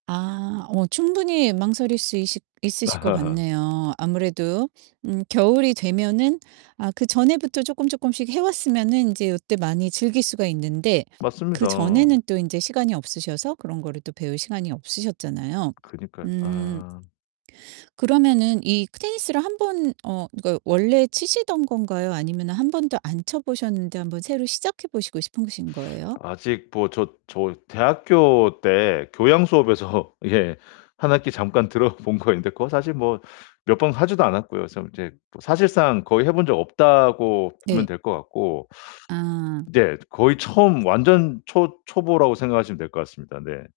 아 어 충분히 망설일 수 있시 있으실 것 아하하. 같네요. 아무래도 음 겨울이 되면은 아 그전에부터 쪼끔 쪼끔씩 해 왔으면은 인제 요때 많이 즐길 수가 있는데 맞습니다. 그전에는 또 인제 시간이 없으셔서 그런 거를 또 배울 시간이 없으셨잖아요. 그니까요. 음. 아. 그러면은 이 테니스를 한번 어 그러니까 원래 치시던 건가요? 아니면 1 번도 안 쳐 보셨는데 한번 새로 시작해 보시고 싶으신 거예요? 아직 뭐 저 저 대학교 때 교양수업에서 예 1 학기 잠깐 들어본 거 있는데 그거 사실 뭐 몇 번 하지도 않았고요. 그래서 이제 사실상 거의 해 본 적 없다고 보면 네. 될 것 같고. 아. 네 거의 처음 완전 초 초보라고 생각하시면 될 것 같습니다. 네.